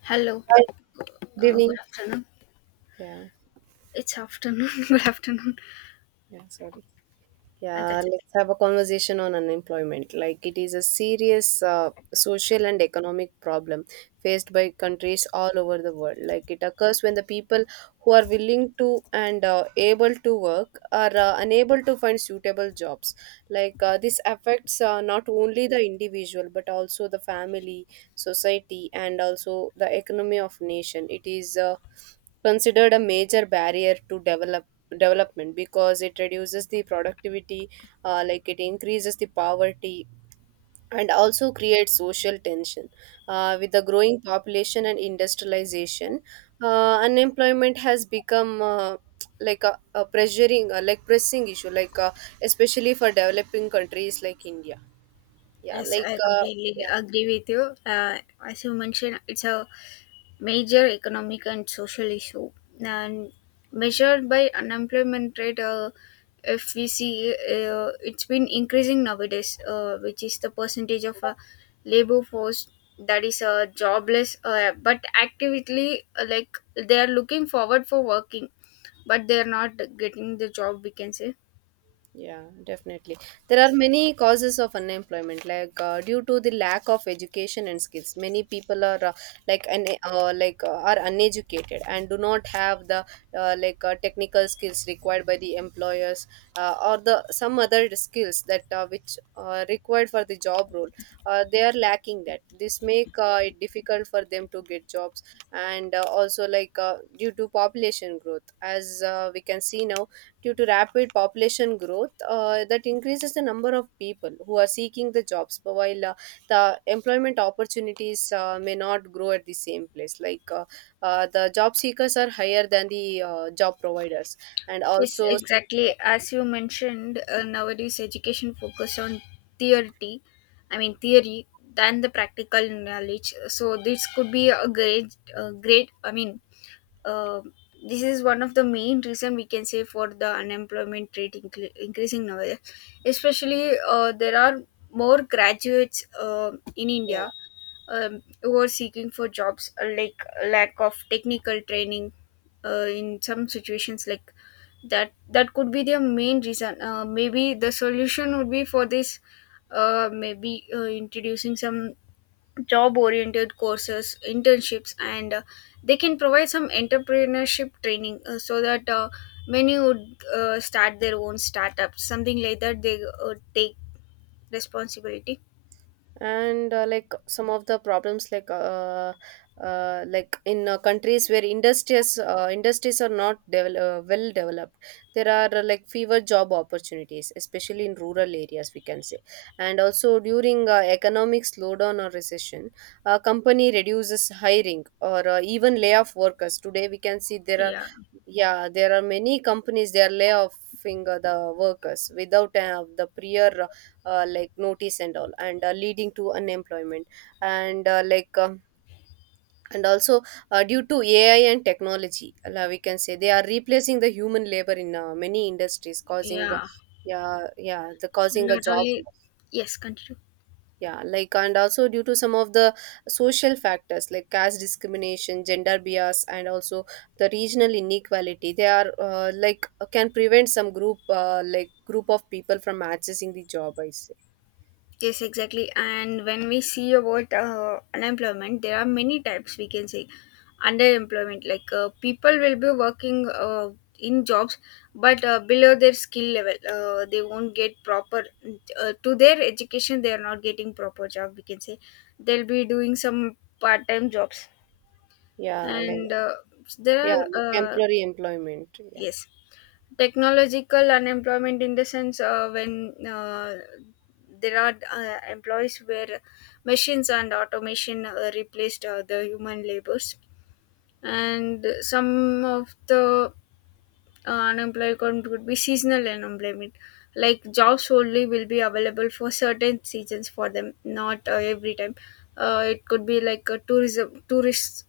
Hello. Hi, good Good evening. afternoon. Yeah, It's afternoon. good afternoon. yeah, sorry. Yeah, That's it. let's have a conversation on unemployment. Like, it is a serious social and economic problem faced by countries all over the world. Like, it occurs when the people who are willing to and able to work are unable to find suitable jobs. Like, this affects not only the individual but also the family, society, and also the economy of nation. It is considered a major barrier to development because it reduces the productivity. Like, it increases the poverty and also creates social tension. With the growing population and industrialization, unemployment has become like, a pressuring, like, pressing issue, like especially for developing countries like India. Yeah, Yes, like, I completely yeah. agree with you. Uh, as you mentioned, it's a major economic and social issue and measured by unemployment rate, if we see, it's been increasing nowadays, which is the percentage of labor force that is jobless, but actively, like they are looking forward for working but they are not getting the job we can say. Yeah, definitely. There are many causes of unemployment, like due to the lack of education and skills. Many people are like un- like are uneducated and do not have the technical skills required by the employers, or the some other skills that which are required for the job role. They are lacking that. This make it difficult for them to get jobs, and also, like due to population growth, as we can see now, due to rapid population growth, that increases the number of people who are seeking the jobs, but while the employment opportunities may not grow at the same place, like the job seekers are higher than the job providers, and Yes, also, exactly. As you mentioned, nowadays education focus on theory, I mean theory, than the practical knowledge. So this could be a great. uh, this is one of the main reason we can say for the unemployment rate increasing nowadays. Especially, there are more graduates in yeah. India, who are seeking for jobs, like lack of technical training, in some situations like that could be their main reason. Maybe the solution would be for this, maybe introducing some job oriented courses, internships, and they can provide some entrepreneurship training, so that, many would start their own startups, something like that, they take responsibility. And like, some of the problems, like in countries where industries are not well developed, there are like, fewer job opportunities, especially in rural areas, we can say. And also during economic slowdown or recession, a company reduces hiring or even lay off workers, today we can see there. Yeah. Yeah, there are many companies, they are layoffing the workers without the prior like, notice and all, and leading to unemployment. And and also, due to AI and technology, we can say they are replacing the human labor in many industries, causing, Yeah, yeah, yeah, the causing a not job. only. Yes, continue. Yeah, like, and also due to some of the social factors like caste discrimination, gender bias, and also the regional inequality, they are like, can prevent some group, like, group of people from accessing the job, I say. Yes, exactly, and when we see about unemployment there are many types we can say. Underemployment, like people will be working, in jobs but below their skill level, they won't get proper, to their education they are not getting proper job we can say. They'll be doing some part-time jobs. Yeah, like, And yeah, there are like, temporary employment, yeah. yes, technological unemployment, in the sense when there are employees where machines and automation replaced the human labors. And some of the unemployed could be seasonal unemployment, like jobs only will be available for certain seasons for them, not every time. It could be like a tourism, tourist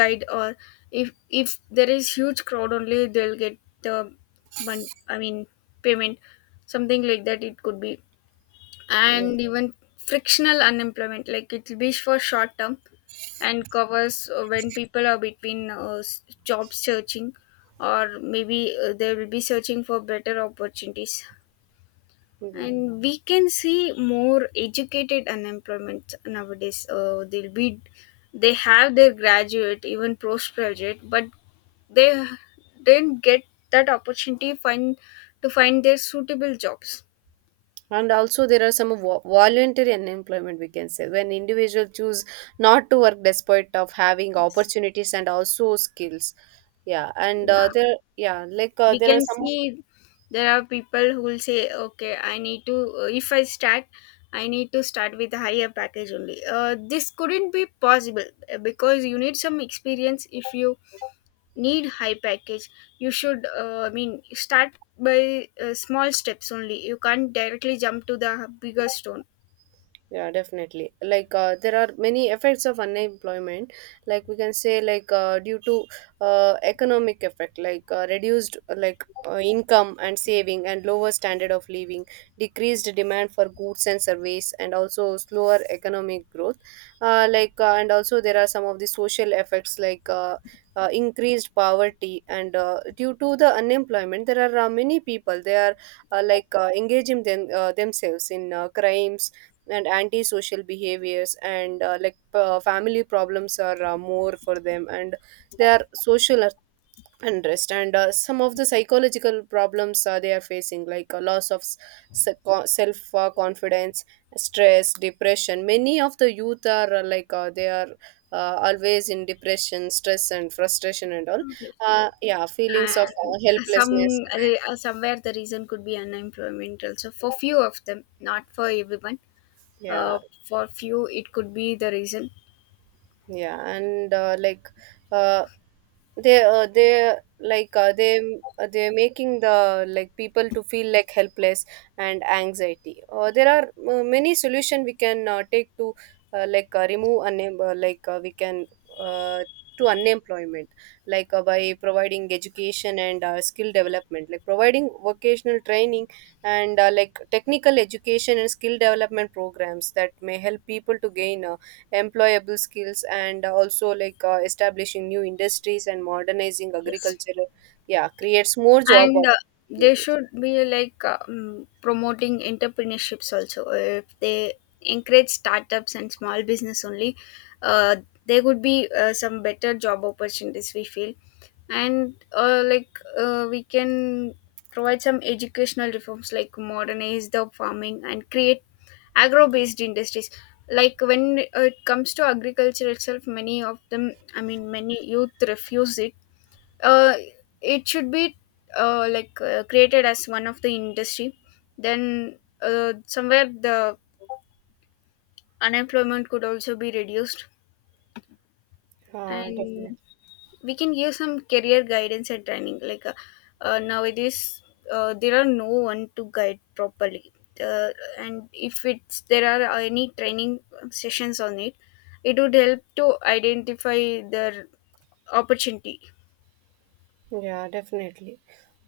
guide, or if there is huge crowd, only they'll get the money I mean payment, something like that, it could be. Yeah, And even frictional unemployment, like it will be for short term, and covers when people are between, job searching, or maybe they will be searching for better opportunities. yeah. And we can see more educated unemployment nowadays, they'll be, they have their graduate even postgraduate, but they didn't get that opportunity find to find their suitable jobs. And also there are some voluntary unemployment, we can say, when individual choose not to work despite of having Yes. opportunities and also skills. Yeah, and Yeah, there, yeah, like we there are can some. see there are people who will say, okay, I need to, if I start, I need to start with a higher package only. This couldn't be possible, because you need some experience. If you need high package, you should, start by small steps only. You can't directly jump to the bigger stone. Yeah, definitely, like there are many effects of unemployment, like, we can say, like due to economic effect, like reduced, like income and saving, and lower standard of living, decreased demand for goods and service, and also slower economic growth. Like, and also there are some of the social effects, like increased poverty. And due to the unemployment, there are many people, they are like, engaging them, themselves in crimes and antisocial behaviors, and like family problems are more for them. And they are social unrest, and some of the psychological problems they are facing, like a loss of self, confidence, stress, depression. Many of the youth are like, they are always in depression, stress, and frustration, and all. Completely. Yeah, feelings of And some, helplessness. Somewhere the reason could be unemployment also, for few of them, not for everyone. Uh, Yeah, for few, it could be the reason. yeah. And like, uh, they they, like they're making the, like, people to feel like helpless and anxiety. There are many solution we can take to, like remove like we can, uh, to unemployment, like by providing education and skill development, like providing vocational training, and like technical education and skill development programs that may help people to gain employable skills, and also like establishing new industries and modernizing Yes. agriculture. Yeah, creates more job And they opportunities. should be like, promoting entrepreneurships also. If they encourage startups and small business only, uh, there would be some better job opportunities we feel. And we can provide some educational reforms, like modernize the farming and create agro based industries. Like when it comes to agriculture itself, many of them, many youth refuse it. uh, it should be, created as one of the industry. Then somewhere the unemployment could also be reduced. Definitely. And we can give some career guidance and training, like, nowadays, there are no one to guide properly. uh, and if it's there are any training sessions on it, it would help to identify their opportunity. Yeah, definitely.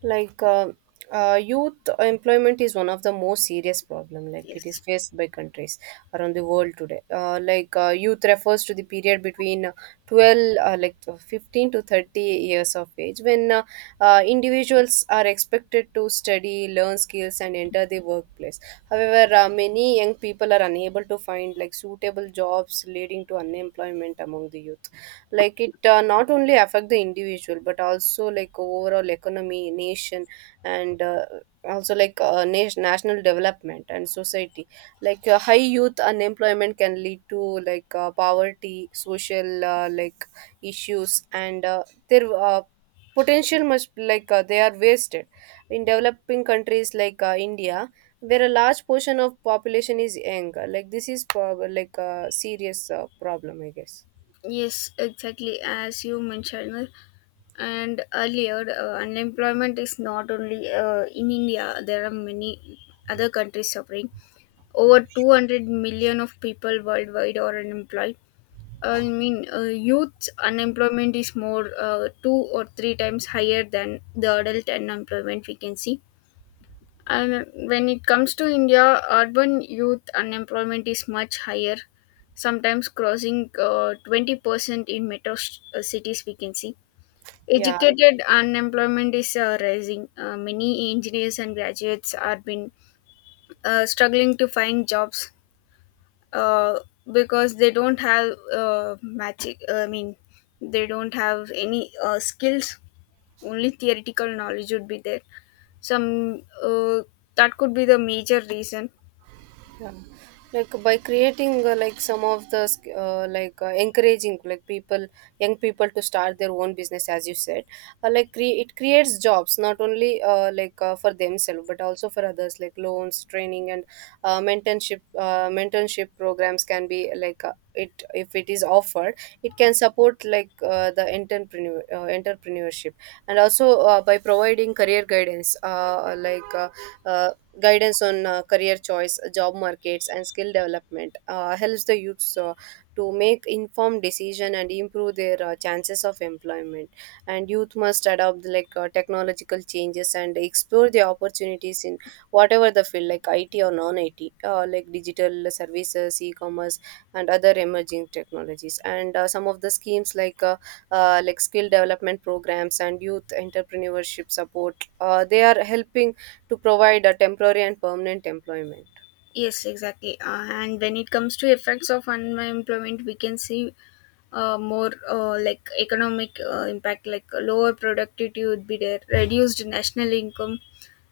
Like youth employment is one of the most serious problem. Like, it is Yes. faced by countries around the world today. Like, youth refers to the period between 12, like, 15 to 30 years of age, when individuals are expected to study, learn skills, and enter the workplace. However, many young people are unable to find like suitable jobs, leading to unemployment among the youth. Like, it not only affect the individual but also like overall economy, nation, and also like nation, national development and society. Like high youth unemployment can lead to like poverty, social, like, issues, and their potential must, like they are wasted in developing countries like India, where a large portion of population is young. Like, this is like a serious problem, I guess. Yes, exactly, as you mentioned. And earlier, unemployment is not only, in India, there are many other countries suffering. Over 200 million of people worldwide are unemployed. Youth unemployment is more, two or three times higher than the adult unemployment, we can see. And when it comes to India, urban youth unemployment is much higher, sometimes crossing 20% in metro, cities, we can see. Yeah. Educated unemployment is rising. Many engineers and graduates are been struggling to find jobs, uh, because they don't have, they don't have any skills. Only theoretical knowledge would be there. Some, that could be the major reason. Yeah. Like, by creating like some of the, like encouraging like people, young people to start their own business, as you said, like, it creates jobs, not only like for themselves but also for others, like loans, training, and mentorship programs can be, like it, if it is offered, it can support, like the entrepreneurship. And also, by providing career guidance, like uh, guidance on career choice, job markets, and skill development helps the youths to make informed decision and improve their chances of employment. And youth must adopt like technological changes and explore the opportunities in whatever the field, like IT or non-IT, like digital services, e-commerce, and other emerging technologies. And some of the schemes, like skill development programs and youth entrepreneurship support, they are helping to provide a temporary and permanent employment. Yes, exactly. And when it comes to effects of unemployment, we can see more like economic impact, like lower productivity would be there, reduced national income,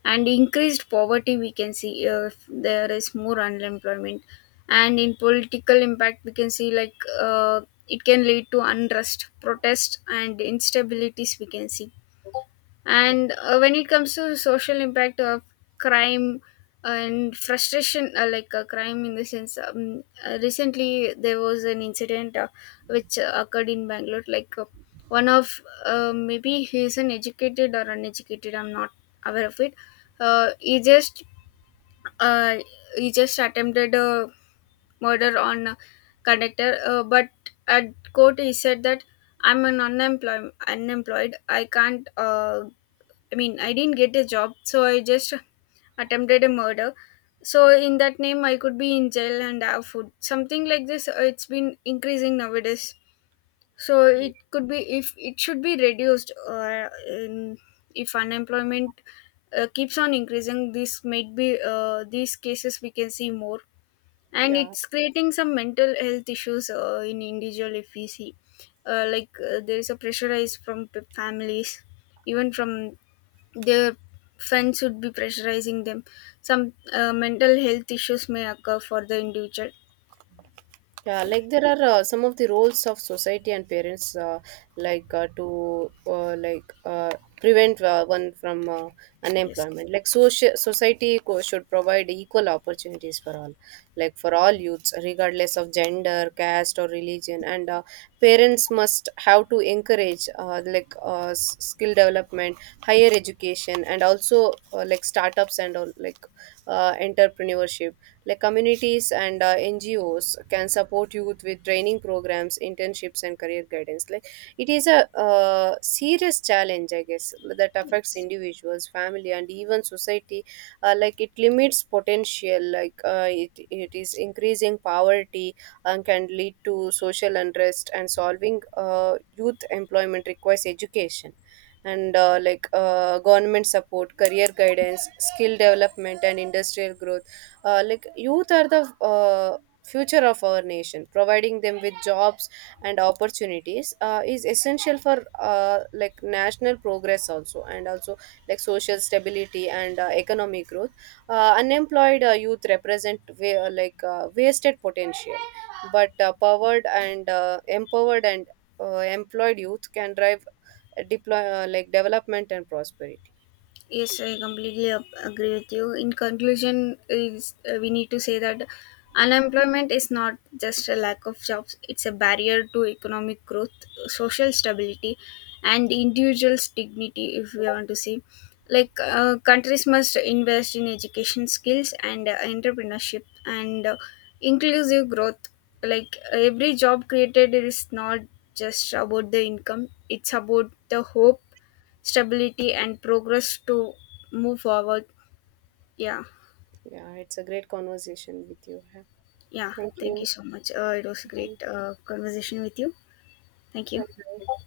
and increased poverty, we can see, if there is more unemployment. And in political impact, we can see like, uh, it can lead to unrest, protest, and instabilities, we can see. And when it comes to social impact of crime and frustration, crime in the sense, recently there was an incident which occurred in Bangalore. Like one of, maybe he is an educated or uneducated, I'm not aware of it. Uh, he just uh, he just attempted a murder on a conductor, but at court he said that I'm an unemployed. Unemployed. I can't, I didn't get a job, so I just attempted a murder. So in that name, I could be in jail and have food. Something like this. It's been increasing nowadays. So it could be, if it should be reduced. If unemployment keeps on increasing, this might be, these cases we can see more, and Yeah. it's creating some mental health issues in individual if we see. There is a pressurize from families, even from their friends would be pressurizing them. Some mental health issues may occur for the individual. Yeah, Yeah. like there are some of the roles of society and parents, like to, like, prevent, one from Yes. unemployment. Like, social society should provide equal opportunities for all, like for all youths, regardless of gender, caste, or religion. And parents must have to encourage like, skill development, higher education, and also like startups and all, like entrepreneurship, like communities and NGOs can support youth with training programs, internships, and career guidance. Like, it is a serious challenge, I guess, that affects Yes, individuals, family, and even society. Like, it limits potential, like it is increasing poverty and can lead to social unrest. And solving youth employment requires education and like government support, career guidance, skill development, and industrial growth. Like, youth are the future of our nation, providing them with jobs and opportunities is essential for like, national progress also, and also like social stability and economic growth. Unemployed youth represent like wasted potential, but powered and empowered and employed youth can drive, deploy, like, development and prosperity. Yes, I completely agree with you. In conclusion, is we need to say that unemployment is not just a lack of jobs; it's a barrier to economic growth, social stability, and individuals' dignity. If we want to see, like countries must invest in education, skills, and entrepreneurship and inclusive growth. Like every job created is not just about the income; it's about the hope, stability, and progress to move forward. Yeah. Yeah, it's a great conversation with you. Yeah, Yeah, thank thank you you. so much. It was a great Bye. Conversation with you. Thank you. Bye.